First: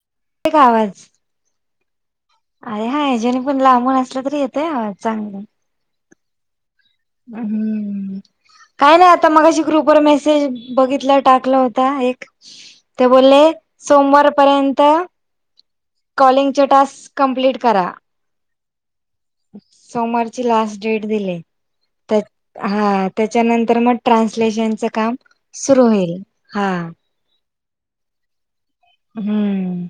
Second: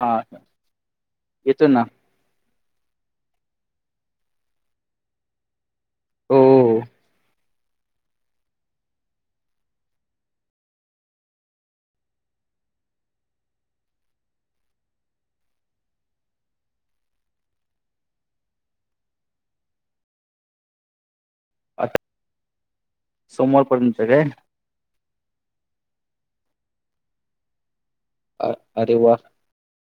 आ. एक आवाज. येतो ना. अरे हा जेने पण लांबून असलं तरी येतंय चांगला. हो. हम्म. काय नाही आता मगाशी ग्रुपवर मेसेज बघितला टाकला होता एक. ते बोलले, सोमवारपर्यंत कॉलिंग चे टास्क, कम्प्लीट करा. सोमवारची लास्ट डेट दिले. आता तर, हा त्याच्यानंतर मग सोमवारपर्यंत काय? ट्रान्सलेशनच काम सुरू होईल, हा. अ, अरे वा. हम्म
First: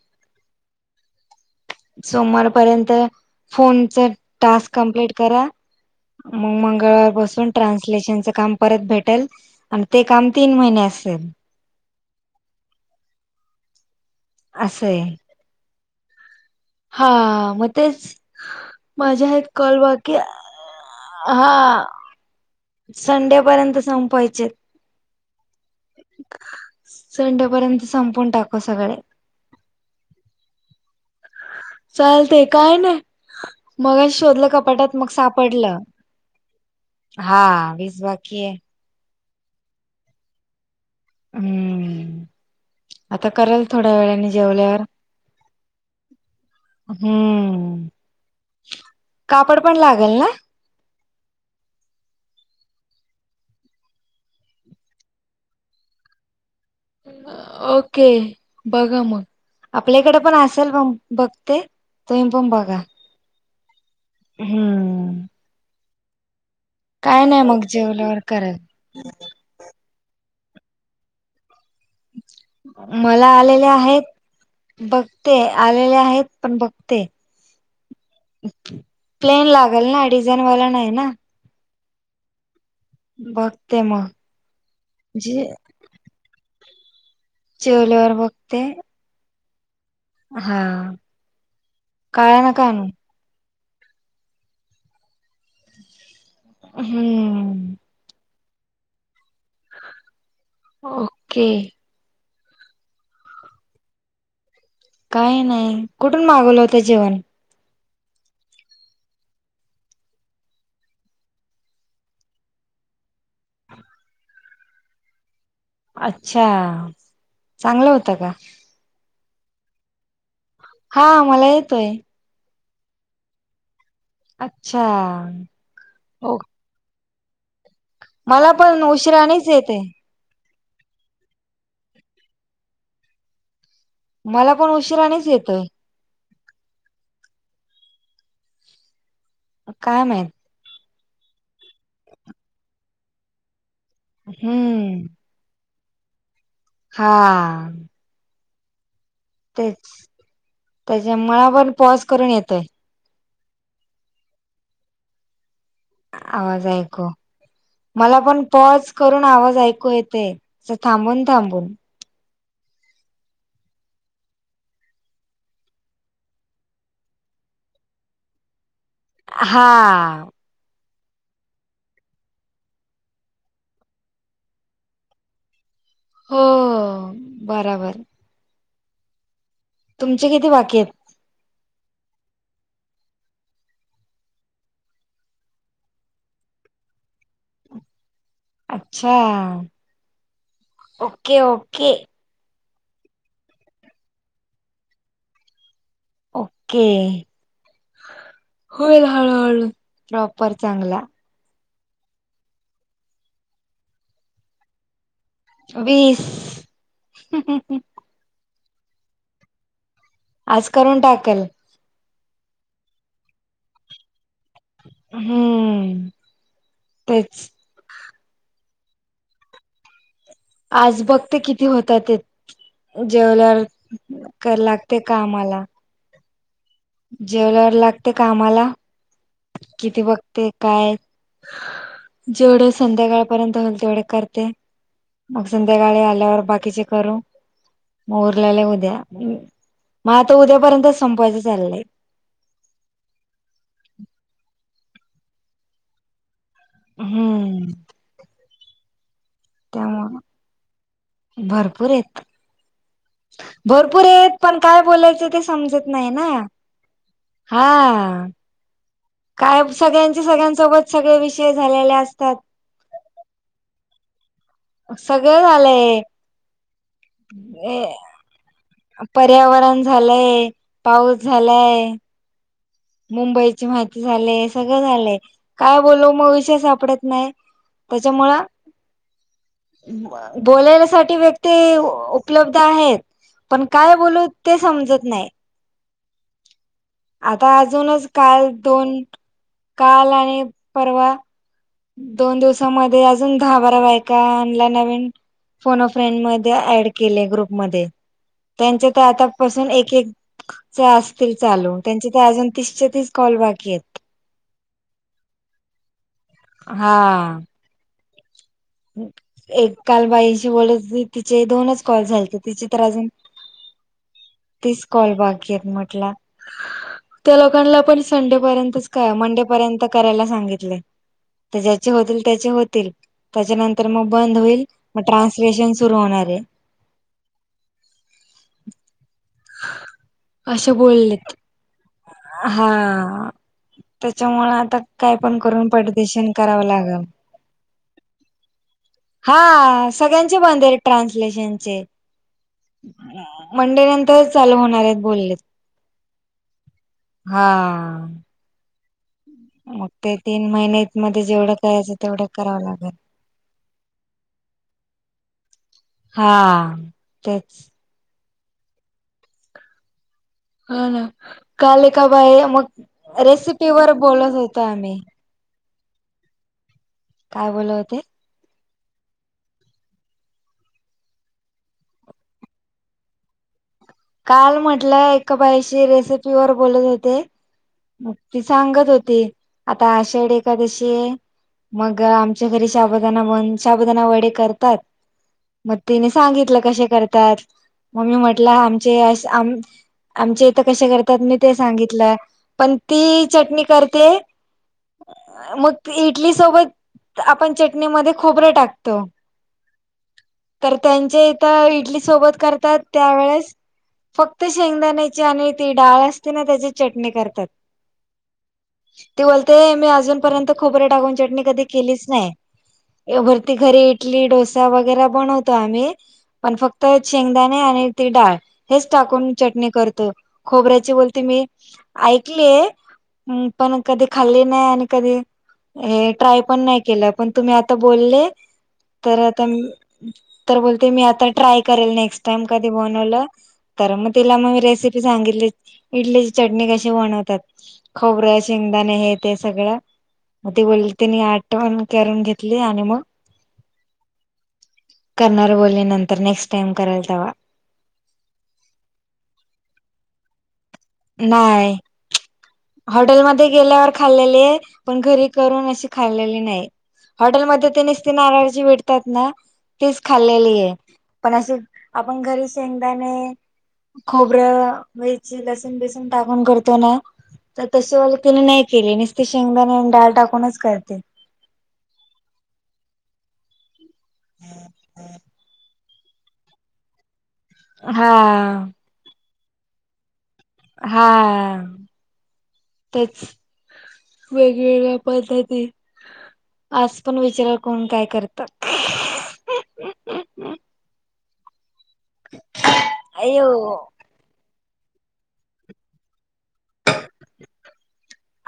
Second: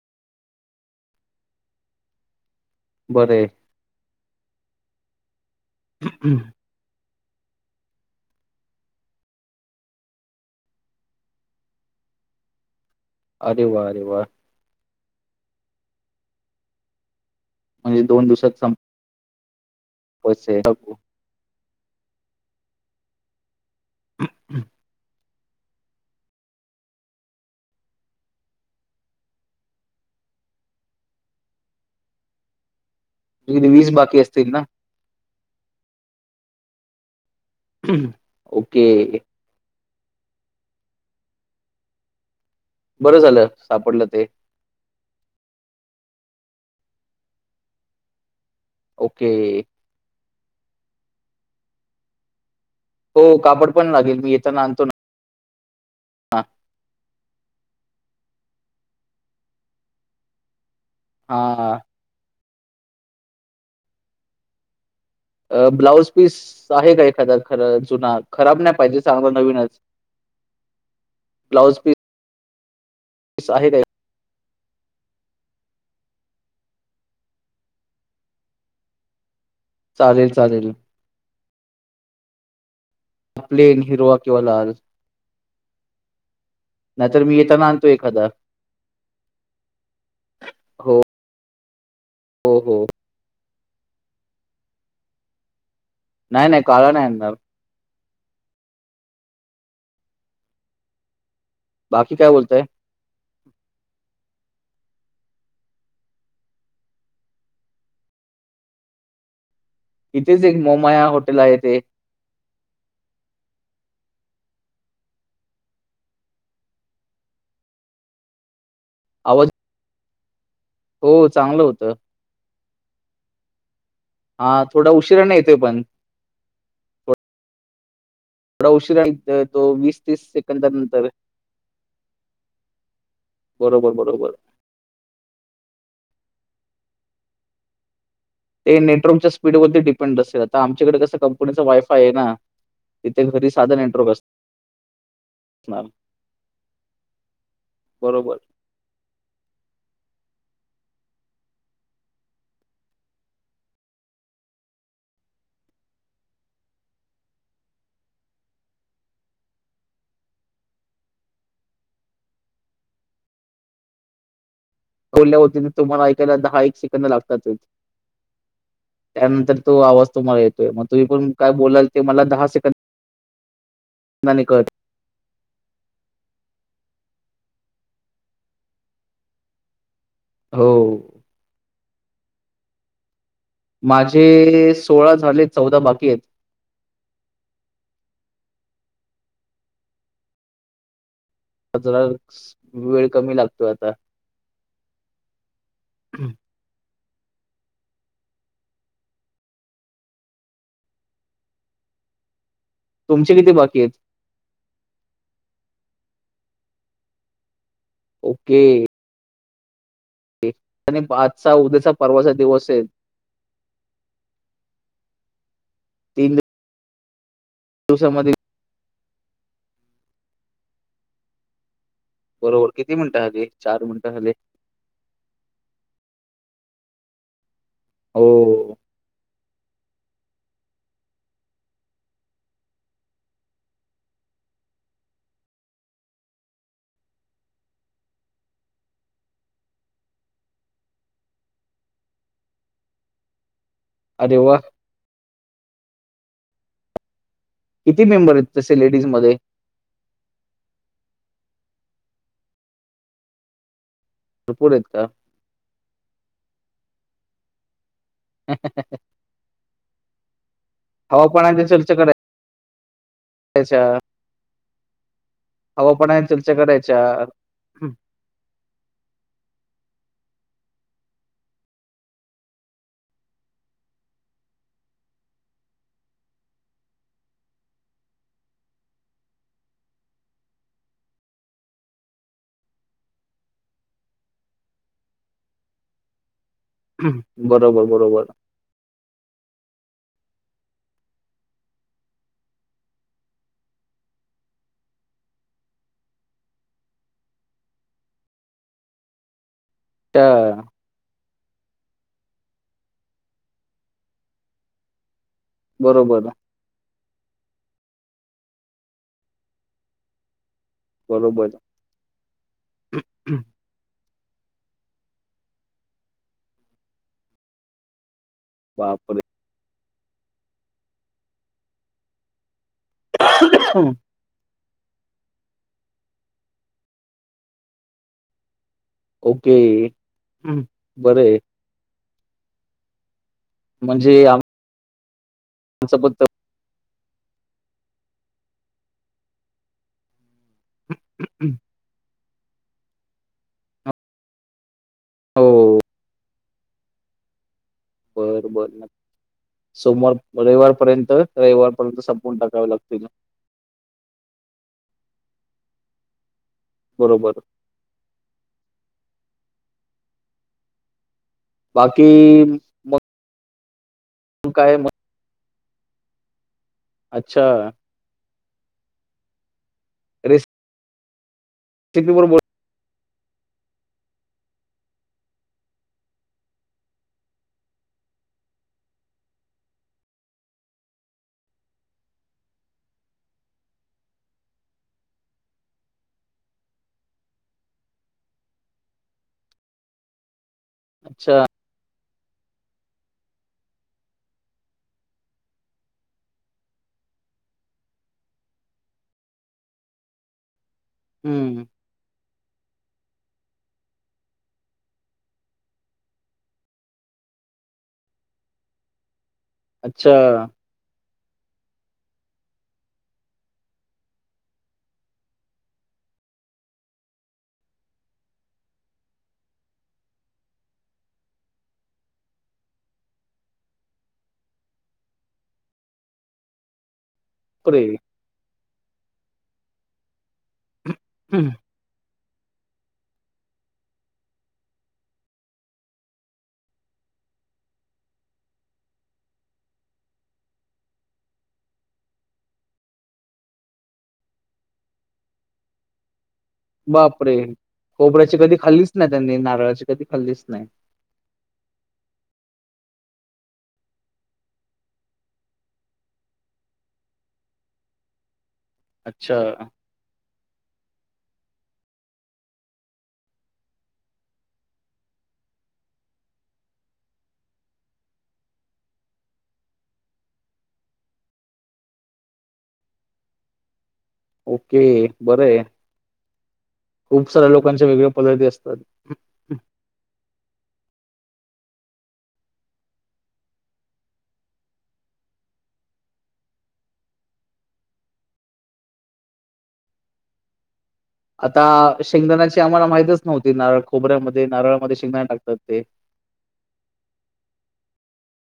सोमवारपर्यंत, बरं आहे. फोनच, टास्क कंमप्लीट करा. मग मंगळवार पासून ट्रान्सलेशनच काम परत भेटेल, आणि ते काम तीन महिने असेल. अरे वा अरे वा. असये. हा म म्हणजे दोन दिवसात सम माझ्या आहेत, कल वात. पैसे टाकू. हा, संडेपर्यंत संपवायचे. संडेपर्यंत संपवून टाकू सगळे. चालतय काय नाही, तुझे वीस मगाशी बाकी शोधलं असतील ना? कपाटात. मग सापडलं, हा. वीस हम, बाकी आहे. ओके. हम्म., बरं आता झालं करल थोड्या सापडलं ते वेळाने जेवल्यावर. हम्म, ओके कापड पण लागल ना. हो कापड पण लागेल मी येताना आणतो ना. ओके, बघा मग, आपल्याकडे पण असेल मग. बघते, हा. तुम्ही पण बघा, हम्म. अ ब्लाऊज पीस, आहे का काय एखादा नाही खर मग जुना जेवल्यावर करेल खराब नाही पाहिजे चांगलं नवीनच. ब्लाउज पीस मला आलेले आहे काय आहेत, बघते. आलेले आहेत. पण बघते. प्लेन लागेल ना चालेल डिझाईन वाला चालेल. नाही ना. बघते, प्लेन मग हिरवा किंवा लाल जे नाही तर मी, येत जेवल्यावर बघते. हा. हो काळा हो नका हो. आणू. नाही नाही काळा नाही आणणार. हम्म ओके. बाकी काय बोलतय. काही नाही, कुठून मागवलं होतं जेवण? इथेच एक मोमाया हॉटेल आहे. ते अच्छा, चांगलं होतं का? आवज हा, मला येतोय. होतं. हा अच्छा थोडा उशिरानं येतोय पण ओ. मला थोडा पण उशीरान उशिराणीच येतो. येते वीस तीस सेकदानंतर. बरोबर बरोबर. मला पण उशिराणीच येतोय. ते नेटवर्कच्या स्पीडवरती काय डिपेंड माहित असल. आता आमच्याकडे कस कंपनीच वायफाय आहे ना. तिथे घरी साध नेटवर्क असत. हम्म. हम्म. हा. बरोबर. तेच त्याच्या मला पण पॉज करून येतोय. आवाज ऐकू मला पण पॉज करून आवाज ऐकू येतेय. असं थांबून थांबून बोलल्यावरती ते तुम्हाला ऐकायला येत दहा एक सेकंद लागतातच. त्यानंतर हा तो आवाज तुम्हाला येतो. मग तुम्ही पण काय बोलाल ते मला दहा सेकंदाने कळत. हो बराबर. तुमचे किती हो. बाकी आहेत? माझे सोळा झाले चौदा बाकी आहेत. अच्छा ओ. आता जरा वेळ कमी लागतो आता. ओके होईल हळहळू प्रॉपर चांगला. तुमचे किती बाकी आहेत? वीस. ओके. आज करून टाकल आजचा उद्याचा परवाचा दिवस आहे. हम्म तीन तेच. दिवसामध्ये आज बघते किती होतात ते बरोबर किती मिनिटं झाली जेवल्यावर चार मिनिटं झाले कर [unintelligible] ते कामाला जेवल्यावर लागते कामाला... हो किती बघती... काय? जेवढं संध्याकाळपर्यंत होईल... तेवढे करते. मग संध्याकाळी... आल्यावर बाकीचे करू. मग उरलेलं उद्या... माझं तर आता उद्यापर्यंतच.. संपवायचं चाललंय. अरे वा हू. किती मेंबर हेत... तसे लेडीज मध्ये? त्यामुळं... भरपूर हेत. भरपूर हेत... पण भरपूर काय आहेत का बोलायचं ते समजत नाई ना... हा. [unintelligible] काय मग... सगळ्यांचे, सगळ्यांसोबत, सगळे विषय हवापणाच्या झालेले असतात हेच्यात... सगळं हवा झालंय पाण्यावर चर्चा करायच्यात. [unintelligible] पर्यावरण झालंय... पाऊस झालाय. मुंबईची माहिती झालय... सगळं झालंय... काय बोलू... मग विषय सापडत नाय. कशामुळा? बोलायल्यासाठी... व्यक्ती उपलब्ध आहेत पण... काय बोलू ते समजत नाय. आता बरोबर अजूनच बरोबर काल.... दोन.... काल आणि परवा दोन दिवसामध्ये.. अजून दहा बारा बायकां आणल्या नवीन फोन अं फ्रेइंड मधे ऍड केले ग्रुप मध्ये... त्याच्या तर आता पसून एक अच्छा केकचे असतील चालू... त्यांचे तर अजून तीसच्या तीस कॉल बाकी हेत. बरोबर ए. हा. एक काल बाईंशी बोलत होते... तिचे ही बरोबर दोनच कॉल झालते.. तिचे तर अजून तीस कॉल बाकी हेत म्हंटला... त्या लोकांना पण संडेपर्यंतच काय... बापरे मंडेपर्यंत करायला सांगितलय.. तर ज्याचे होतील... त्याचे होतील त्याच्यानंतर मग बंद होईल... मग ट्रान्सलेशन सुरू होणार ए. ओके अशे बरं बोललेत... आहे हा. म्हणजे त्याच्यामुळे... आता... काय पण करून आमचं पण पटदिशीन करावं लागल. हा... सगळ्यांचे बंद हेत... ट्रान्सलेशनचे... मंडे नंतर तर चालू होणार हेत... बोलले... हो. हा. बर... बर. मग सोमवार... ते तीन महिन्यात रविवारपर्यंत... मध्ये जेवढं करायचं रविवारपर्यंत तेवढं संपवून करावं टाकावे लागेल. लागतील. हा. बरोबर. तेच हा ना... काल एका बाकी बाईला... मग रेसिपी वर बोलत होतो काय मग? आम्ही अच्छा. काय बोलत होते? टिपी [unintelligible] काल म्हटलं... एका बाईशी रेसिपी वर बोलत होते. मग ती सांगत होती... आता आषाढी एखादशी ए मग... आमच्या घरी शबदाना... म्ह... शबुदाना वडे करतात मग तिने सांगितलं कसे करतात मग मी म्हटलं आम ''--'' चे आमचे इथ कसे करतात मी अच्छा. ते सांगितलं. पण ती चटणी करते. अ मग इडली सोबत आपण चटणीमध्ये खोबरं टाकतो. तर त्यांचे इथ हं. इडली सोबत करतात त्यावेेळेस. फक्त शेंगदाण्याची आणि ती डाळ असते ना त्याची चटणी करतात. ते बोलते मी अच्छा. अजूनपर्यंत खोबरे टाकून चटणी कधी केलीच नाही. ए भरती घरी इटली डोसा वगैरे बनवतो आम्ही. पण फक्त शेंगदाणे आणि ती डाळ. हेच टाकून मी चटणी करत खोबऱ्याची बोलते मी ऐकलीय. हम् पण कधी खाल्ली नाही आणि कधी ट्राय पण नाही केलं. पण तुम्ही आता बापरे! बोलले तर आता मी. तर बोलते मी आता हम्म. ट्राय करेल नेक्स्ट टाइम कधी बनवलं. तर मग तिला मग मी रेसिपी सांगितली इडलीची चटणी कशी बनवतात. खोबर्या शेंगदाणे हे ते सगळं. मग ती बोलली तिने आटवण करून घेतली आणि मग. करणार बोलले नंतर नेक्स्ट. टाइम कराल तेव्हा बापरे खोबऱ्याची कधी खाल्लीच नाही त्यांनी नारळाची कधी खाल्लीच नाही. नाहीय. हॉटेलमध्ये गेल्यावर खाल्लेली आहे पण घरी करून अशी खाल्लेली नाही. हॉटेलमध्ये ते निस्ती नाराजी भेटतात ना. अच्छा. तीच खाल्लेली आहे पण असे आपण घरी शेंगदाणे. खोबर्या वयची लसण बेसून टाकून करतो ना. तर तशी ल तिने नाही केले नुसती शेंगदाणे आणि डाळ टाकूनच करते. ओके बरं हाय. खूप साऱ्या लोकांच्या वेगळ्या हा कॉलिटी असतात. हम्म. हा तेच. वेगवेगळ्या पद्धती आज पण विचार कोण काय करत. आता शेंगदाणाची आम्हाला माहितच अयो नव्हती नारळ खोबऱ्यामध्ये नारळामध्ये शेंगदाणा टाकतात ते.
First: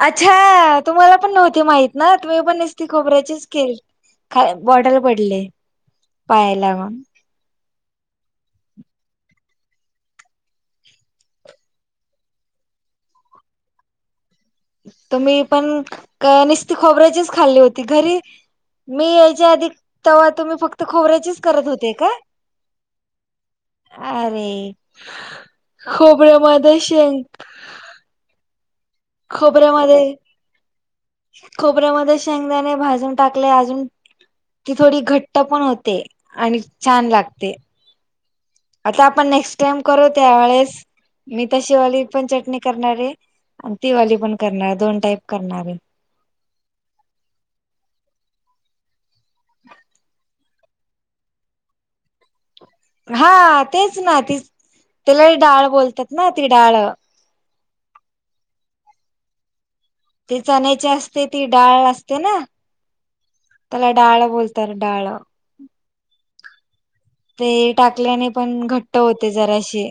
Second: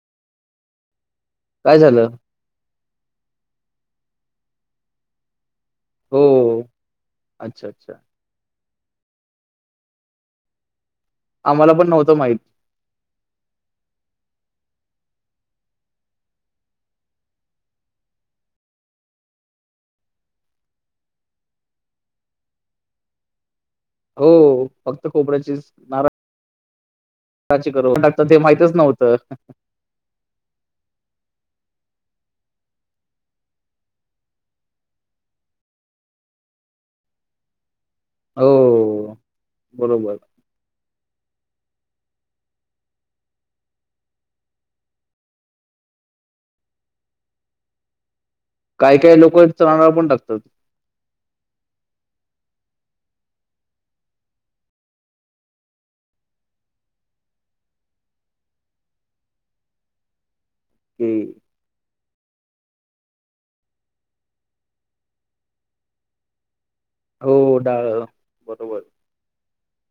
अच्छा तुम्हाला पण नव्हती काय माहित झालं? ना. तु पण नसती खोबऱ्याचीच के ख बॉटल पडले हो. पायाला. अच्छा अच्छा. आम्हाला पण नव्हतं माहित. त म्ही पण नसती खोबऱ्याचीच खाल्ली होती घरी. मी यायच्या आधी तेव्हा तुम्ही फक्त खोबऱ्याचीच करत होते का. अरे हो, फक्त खोबऱ्याचीच खबर्या मध्ये शेंकग ''--'' ते [inaudible] माहच नव्हते खोबऱ्यामध्ये खोबऱ्यामध्ये शेंगदाने भाजून टाकले अजून. ती थोडी घट्ट पण होते आणि छान लागते. आता हो, आपण नेक्स्ट टाइम करू बरोबर. त्यावेेळेस. मी तर शिवाली पण चटणी करणारे आणि तिवाली पण करणार आहे दोन टाईप करणारे. काय काय लोक चणाडाळ पण टाकतात. हा तेच ना तीच त्याला डाळ बोलतात ना ती डाळ. ती चण्यायचे की असते ती. डाळ असते ना त्याला डाळ बोलतात डाळ. हो, ते डाळ टाकल्याने पण घट बरोबर, घट्ट होते जराशी.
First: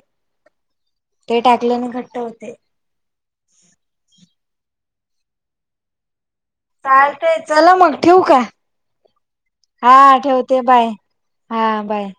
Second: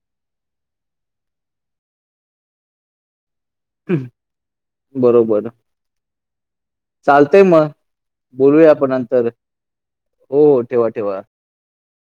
ते टाकल्याने घट्ट होते. हम्म बरोबर. चालते चला मग ठेवू का? बोलूया आपण नंतर. हा हो, ठेवते ठेवा, बाय. ठेवा. हा बाय.